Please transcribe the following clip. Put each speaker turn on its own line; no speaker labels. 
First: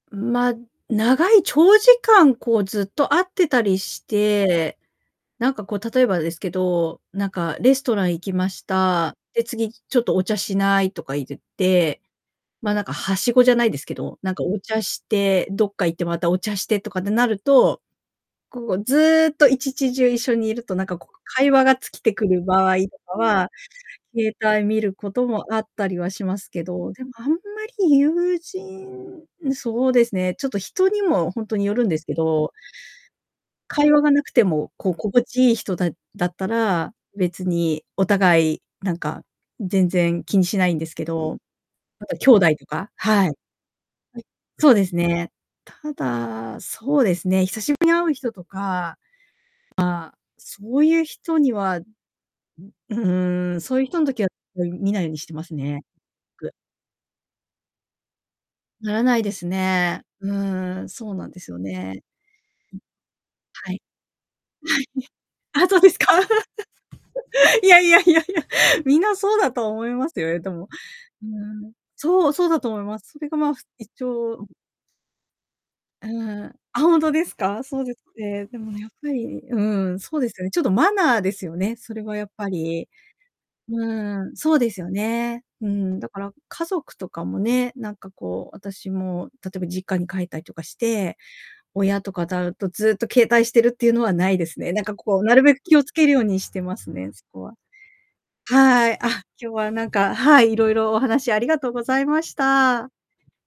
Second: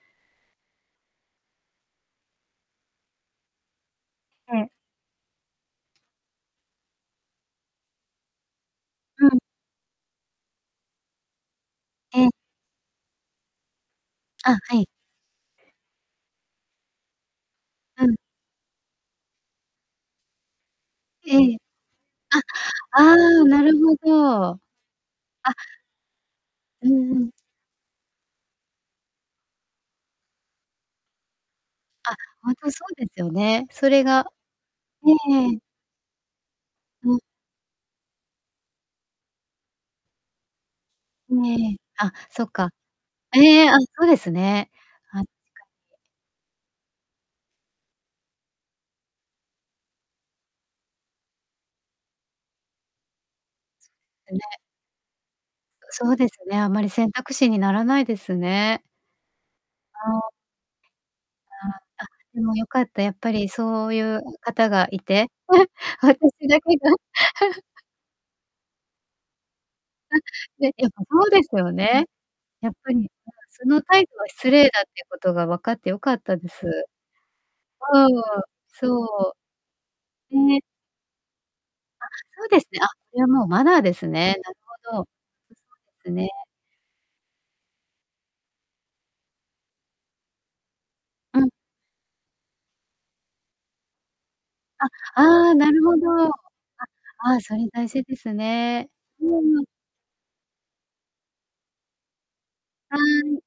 ま、長い長時間こうずっと会ってたりし
ええ。
て、なんかこう例えばですけど、なんかレストラン行きました、
うん。
で「次、ちょっとお茶しない」とかい言って、
ええ。
ま、なんか梯子じゃないですけど、なんか
あ、
お
は
茶
い。
してどっか行ってまたお茶してとかってなると、
うん。
こうずっと1ち中一緒にいると何かこう
え
会
え。
話が尽きてくる場合と
あ、あ
か
あ、
は、
なるほ
携
ど。
帯見ることも
あ
あったりはしますけ
う
ど、でも
んう
あん
ん。
まり友人、そうですね、ちょっと人にもほんとによるんですけ
あ、ほ
ど
んとそうですよね。そ
会話
れ
が無
が、
くてもこう心
ええ
地い
え
い
え。
人だだったら、
うん。
別にお互いなんか全然気にしないんですけど、
ええ、
なん
あ、
か兄
そっ
弟と
か、
か、はい。はい、
ええええ、あ、そうです
そ
ね。
うです
確かに。
ね。ただ、そうですね、久しぶりに会う人とか、まあ、そういう人には、ううーん、そういう人の時は
んね。
見ないようにしてますね。
そうです
べく。
ね、あまり選択肢にならないですね。
ならないですね。
あ
う
あ。
ーん、そうなんですよ
あ
ね。
あ、あ、でもよかった。やっぱり
はい。
そういう方がいて
はい、あ、そうですか。
私だけが
いや いやいやいや、みんなそうだと思いま
あ、
すよでも。
ね、やっぱ
う
そうです
ー
よ
ん。
ね。
そう、そうだと
やっ
思い
ぱり、
ま
うん、
す。それがまあふ
その
一
態度は
応
失礼だっていうことが分かってよ
う
かった
ー
で
ん、
す。う
あ、ほんとですか？そうです
ん、
ね、でもやっぱ
そ
り、うん、そうで
う。
すよね、ちょ
ね。
っとマナーですよね、それ
あ、
はやっ
そう
ぱ
ですね、
り。
あ、これはもうマ
う
ナーです
ー
ね。
ん、
な
そ
る
うですよ
ほど。
ね。うーん、だ
です
か
ね。
ら家族とかもね、なんかこう私も例えば実家に帰ったりとかして、
うん。
親とかだとずっと携帯してるっていうのはないですね。なん
あ、
かこうなる
あ
べ
あ、
く
な
気を
るほ
付けるよう
ど。あ、
にしてますね、そ
ああ、
こは。
それ大事ですね。
はい。あ、今
う
日
んうん。
はなんか、はい、いろいろお話ありがとうございました。
はい。